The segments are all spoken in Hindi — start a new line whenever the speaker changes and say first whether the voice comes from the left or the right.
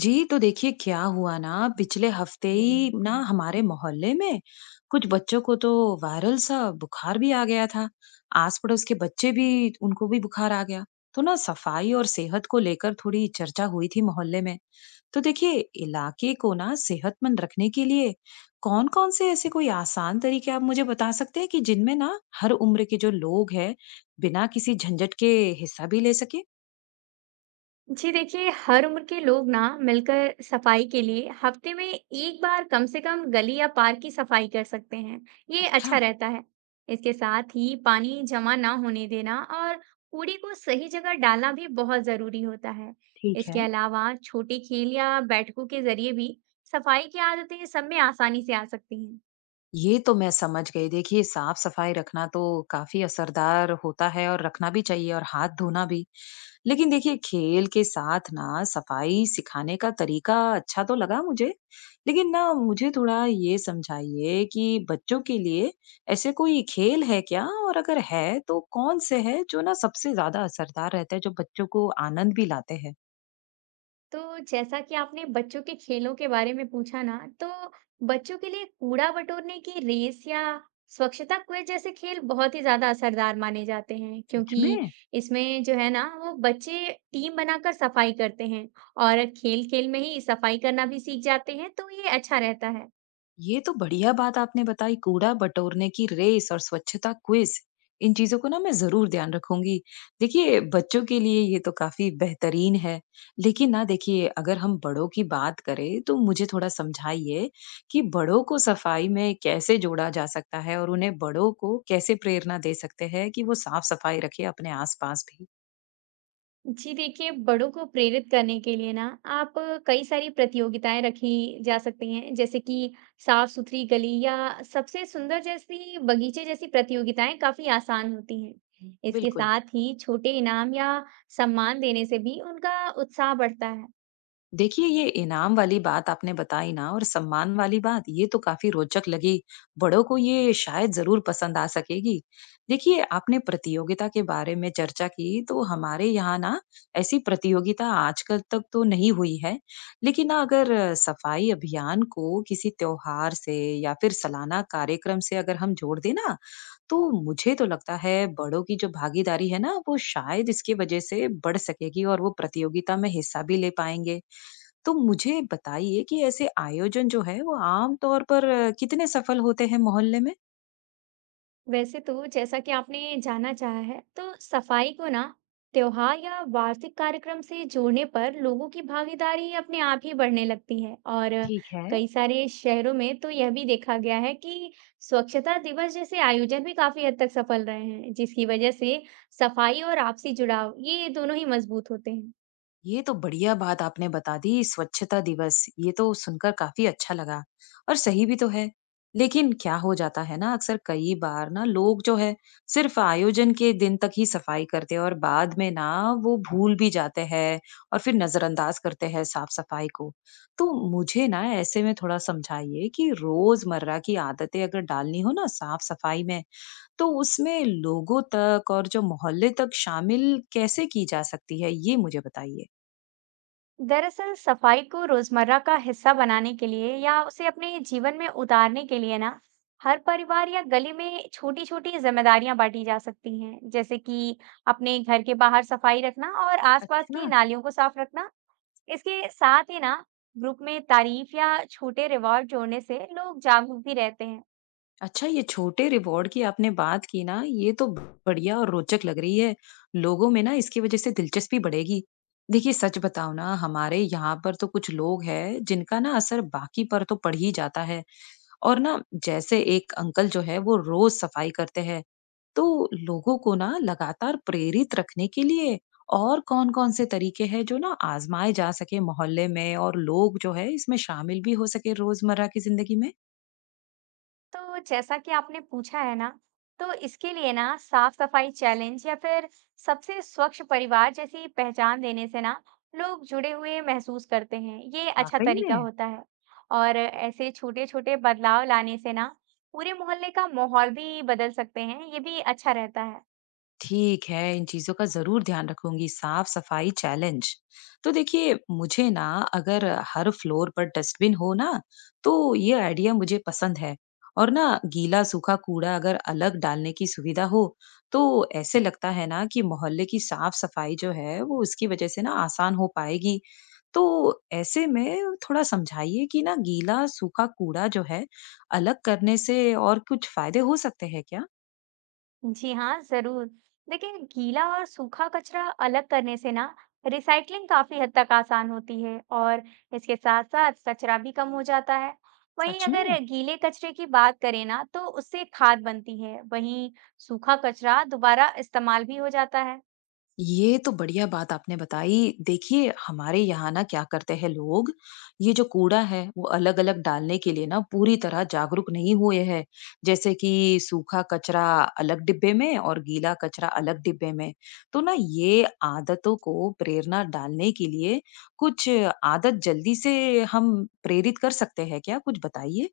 left: जी, तो देखिए क्या हुआ ना, पिछले हफ्ते ही ना हमारे मोहल्ले में कुछ बच्चों को तो वायरल सा बुखार भी आ गया था। आस-पड़ोस के बच्चे भी, उनको भी बुखार आ गया। तो ना सफाई और सेहत को लेकर थोड़ी चर्चा हुई थी मोहल्ले में। तो देखिए, इलाके को ना सेहतमंद रखने के लिए कौन-कौन से ऐसे कोई आसान तरीके आप मुझे बता सकते हैं कि जिनमें ना हर उम्र के जो लोग हैं, बिना किसी झंझट के हिस्सा भी ले सके?
right: जी देखिए, हर उम्र के लोग ना मिलकर सफाई के लिए हफ्ते में एक बार कम से कम गली या पार्क की सफाई कर सकते हैं। ये
left: अच्छा,
right: अच्छा रहता है। इसके साथ ही पानी जमा ना होने देना और कूड़े को सही जगह डालना भी बहुत जरूरी होता है।
left: ठीक
right: इसके
left: है।
right: अलावा छोटे खेल या बैठकों के जरिए भी सफाई की आदतें सब में आसानी से आ सकती हैं।
left: ये तो मैं समझ गई। देखिए, साफ-सफाई रखना तो काफ़ी असरदार होता है, और रखना भी चाहिए, और हाथ धोना भी। लेकिन देखिए, खेल के साथ ना सफाई सिखाने का तरीका अच्छा तो लगा मुझे। लेकिन ना मुझे थोड़ा ये समझाइए कि बच्चों के लिए ऐसे कोई खेल है क्या? और अगर है, तो कौन से हैं जो ना सबसे ज़्यादा असरदार रहते हैं, जो बच्चों को आनंद भी लाते हैं?
right: तो जैसा कि आपने बच्चों के खेलों के बारे में पूछा ना, तो बच्चों के लिए कूड़ा बटोरने की रेस या स्वच्छता क्विज जैसे खेल बहुत ही ज्यादा असरदार माने जाते हैं,
left: सच में?
right: क्योंकि इसमें जो है ना, वो बच्चे टीम बनाकर सफाई करते हैं और खेल खेल में ही सफाई करना भी सीख जाते हैं। तो ये अच्छा रहता है।
left: ये तो बढ़िया बात आपने बताई, कूड़ा बटोरने की रेस और स्वच्छता क्विज। इन चीजों को ना मैं जरूर ध्यान रखूंगी। देखिए, बच्चों के लिए ये तो काफी बेहतरीन है। लेकिन ना देखिए, अगर हम बड़ों की बात करें, तो मुझे थोड़ा समझाइए कि बड़ों को सफाई में कैसे जोड़ा जा सकता है, और उन्हें, बड़ों को, कैसे प्रेरणा दे सकते हैं कि वो साफ सफाई रखे अपने आसपास भी।
right: जी देखिए, बड़ों को प्रेरित करने के लिए ना, आप कई सारी प्रतियोगिताएं रखी जा सकती हैं, जैसे कि साफ सुथरी गली या सबसे सुंदर जैसी बगीचे जैसी प्रतियोगिताएं काफी आसान होती हैं। इसके
left: बिल्कुल।
right: साथ ही छोटे इनाम या सम्मान देने से भी उनका उत्साह बढ़ता है।
left: देखिए, ये इनाम वाली बात आपने बताई ना, और सम्मान वाली बात, ये तो काफी रोचक लगी। बड़ों को ये शायद जरूर पसंद आ सकेगी। देखिए, आपने प्रतियोगिता के बारे में चर्चा की, तो हमारे यहाँ ना ऐसी प्रतियोगिता आजकल तक तो नहीं हुई है। लेकिन ना, अगर सफाई अभियान को किसी त्योहार से या फिर सालाना कार्यक्रम से अगर हम जोड़ दें ना, तो मुझे तो लगता है बड़ों की जो भागीदारी है ना, वो शायद इसकी वजह से बढ़ सकेगी, और वो प्रतियोगिता में हिस्सा भी ले पाएंगे। तो मुझे बताइए कि ऐसे आयोजन जो है, वो आम तौर पर कितने सफल होते हैं मोहल्ले में?
right: वैसे तो जैसा कि आपने जाना चाहा है, तो सफाई को ना त्योहार या वार्षिक कार्यक्रम से जोड़ने पर लोगों की भागीदारी अपने आप ही बढ़ने लगती है। और
left: ठीक है।
right: कई सारे शहरों में तो यह भी देखा गया है कि स्वच्छता दिवस जैसे आयोजन भी काफी हद तक सफल रहे हैं, जिसकी वजह से सफाई और आपसी जुड़ाव ये दोनों ही मजबूत होते हैं।
left: ये तो बढ़िया बात आपने बता दी, स्वच्छता दिवस, ये तो सुनकर काफी अच्छा लगा। और सही भी तो है। लेकिन क्या हो जाता है ना, अक्सर कई बार ना लोग जो है, सिर्फ आयोजन के दिन तक ही सफाई करते हैं, और बाद में ना वो भूल भी जाते हैं, और फिर नजरअंदाज करते हैं साफ सफाई को। तो मुझे ना ऐसे में थोड़ा समझाइए कि रोजमर्रा की आदतें अगर डालनी हो ना साफ सफाई में, तो उसमें लोगों तक और जो मोहल्ले तक शामिल कैसे की जा सकती है, ये मुझे बताइए।
right: दरअसल सफाई को रोजमर्रा का हिस्सा बनाने के लिए या उसे अपने जीवन में उतारने के लिए ना, हर परिवार या गली में छोटी छोटी जिम्मेदारियां बांटी जा सकती हैं, जैसे कि अपने घर के बाहर सफाई रखना और आसपास
left: अच्छा।
right: की नालियों को साफ रखना। इसके साथ ही ना, ग्रुप में तारीफ या छोटे रिवॉर्ड जोड़ने से लोग जागरूक भी रहते हैं।
left: अच्छा, ये छोटे रिवॉर्ड की आपने बात की ना, ये तो बढ़िया और रोचक लग रही है। लोगों में ना इसकी वज़ह से दिलचस्पी बढ़ेगी। देखिए, सच बताऊँ ना, हमारे यहाँ पर तो कुछ लोग हैं जिनका ना असर बाकी पर तो पड़ ही जाता है। और ना, जैसे एक अंकल जो है, वो रोज़ सफाई करते हैं। तो लोगों को ना लगातार प्रेरित रखने के लिए और कौन-कौन से तरीके हैं जो ना आज़माए जा सके मोहल्ले में, और लोग जो है इसमें शामिल भी हो सके रोज़मर्रा की ज़िंदगी में?
right: तो जैसा कि आपने पूछा है ना, तो इसके लिए ना साफ सफाई चैलेंज या फिर सबसे स्वच्छ परिवार जैसी पहचान देने से ना लोग जुड़े हुए महसूस करते हैं। ये अच्छा
left: वाक़ई
right: तरीका
left: में?
right: होता है। और ऐसे छोटे-छोटे बदलाव लाने से ना पूरे मोहल्ले का माहौल भी बदल सकते हैं। ये भी अच्छा रहता है।
left: ठीक है, इन चीज़ों का ज़रूर ध्यान रखूँगी, साफ-सफाई चैलेंज। तो देखिए, मुझे ना, अगर हर फ्लोर पर डस्टबिन हो ना, तो ये आइडिया मुझे पसंद है। और ना, गीला-सूखा कूड़ा अगर अलग डालने की सुविधा हो, तो ऐसे लगता है ना कि मोहल्ले की साफ-सफाई जो है, वो उसकी वज़ह से ना आसान हो पाएगी। तो ऐसे में थोड़ा समझाइए कि ना गीला-सूखा कूड़ा जो है, अलग करने से और कुछ फ़ायदे हो सकते हैं क्या?
right: जी हाँ, जरूर। देखिए, गीला और सूखा कचरा अलग करने से ना रिसाइकलिंग काफी हद तक आसान होती है और इसके साथ-साथ कचरा भी कम हो जाता है। वहीं
left: सच
right: अगर
left: में?
right: गीले कचरे की बात करें ना, तो उससे खाद बनती है। वहीं सूखा कचरा दोबारा इस्तेमाल भी हो जाता है।
left: ये तो बढ़िया बात आपने बताई। देखिए, हमारे यहाँ ना क्या करते हैं लोग, ये जो कूड़ा है, वो अलग-अलग डालने के लिए ना पूरी तरह जागरूक नहीं हुए हैं। जैसे कि सूखा कचरा अलग डिब्बे में और गीला कचरा अलग डिब्बे में। तो ना, ये आदतों को प्रेरणा डालने के लिए कुछ आदत जल्दी से हम प्रेरित कर सकते हैं क्या? कुछ बताइए।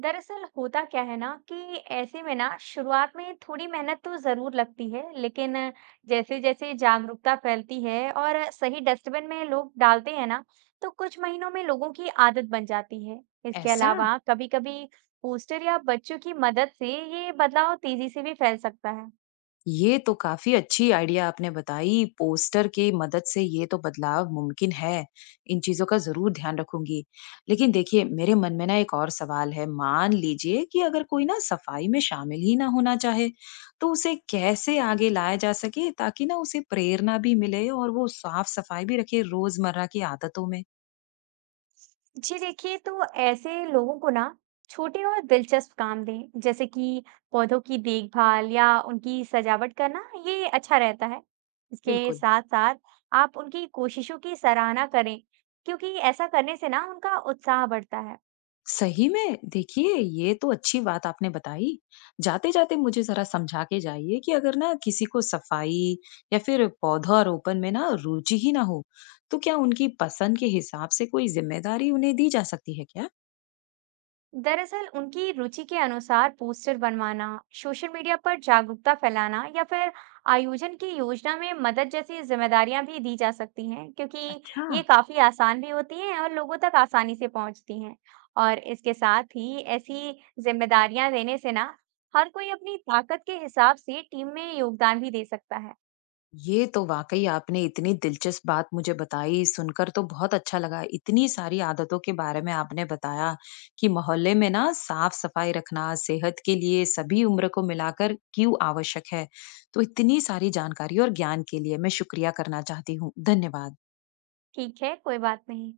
right: दरअसल होता क्या है ना कि ऐसे में ना शुरुआत में थोड़ी मेहनत तो जरूर लगती है, लेकिन जैसे जैसे जागरूकता फैलती है और सही डस्टबिन में लोग डालते हैं ना, तो कुछ महीनों में लोगों की आदत बन जाती है। इसके
left: ऐसा।
right: अलावा कभी-कभी पोस्टर या बच्चों की मदद से ये बदलाव तेजी से भी फैल सकता है।
left: ये तो काफ़ी अच्छी आइडिया आपने बताई। पोस्टर की मदद से ये तो बदलाव मुमकिन है। इन चीज़ों का ज़रूर ध्यान रखूँगी। लेकिन देखिए, मेरे मन में ना एक और सवाल है। मान लीजिए कि अगर कोई ना सफाई में शामिल ही ना होना चाहे, तो उसे कैसे आगे लाया जा सके, ताकि ना उसे प्रेरणा भी मिले और वो साफ-सफाई भी रखे रोज़मर्रा की आदतों में?
right: जी देखिए, तो ऐसे लोगों को ना छोटे और दिलचस्प काम दें, जैसे कि पौधों की देखभाल या उनकी सजावट करना। ये अच्छा रहता है। इसके
left: बिल्कुल।
right: साथ साथ आप उनकी कोशिशों की सराहना करें, क्योंकि ऐसा करने से ना उनका उत्साह बढ़ता है।
left: सही में, देखिए, ये तो अच्छी बात आपने बताई। जाते जाते मुझे जरा समझा के जाइए कि अगर ना किसी को सफाई या फिर पौधारोपण में ना रुचि ही ना हो, तो क्या उनकी पसंद के हिसाब से कोई जिम्मेदारी उन्हें दी जा सकती है क्या?
right: दरअसल उनकी रुचि के अनुसार पोस्टर बनवाना, सोशल मीडिया पर जागरूकता फैलाना या फिर आयोजन की योजना में मदद जैसी जिम्मेदारियां भी दी जा सकती हैं, क्योंकि
left: अच्छा।
right: ये काफी आसान भी होती हैं और लोगों तक आसानी से पहुंचती हैं। और इसके साथ ही ऐसी जिम्मेदारियां देने से ना हर कोई अपनी ताकत के हिसाब से टीम में योगदान भी दे सकता है।
left: ये तो वाक़ई आपने इतनी दिलचस्प बात मुझे बताई, सुनकर तो बहुत अच्छा लगा। इतनी सारी आदतों के बारे में आपने बताया कि मोहल्ले में ना साफ-सफाई रखना सेहत के लिए सभी उम्र को मिलाकर क्यों आवश्यक है। तो इतनी सारी जानकारी और ज्ञान के लिए मैं शुक्रिया करना चाहती हूँ। धन्यवाद।
right: ठीक है, कोई बात नहीं।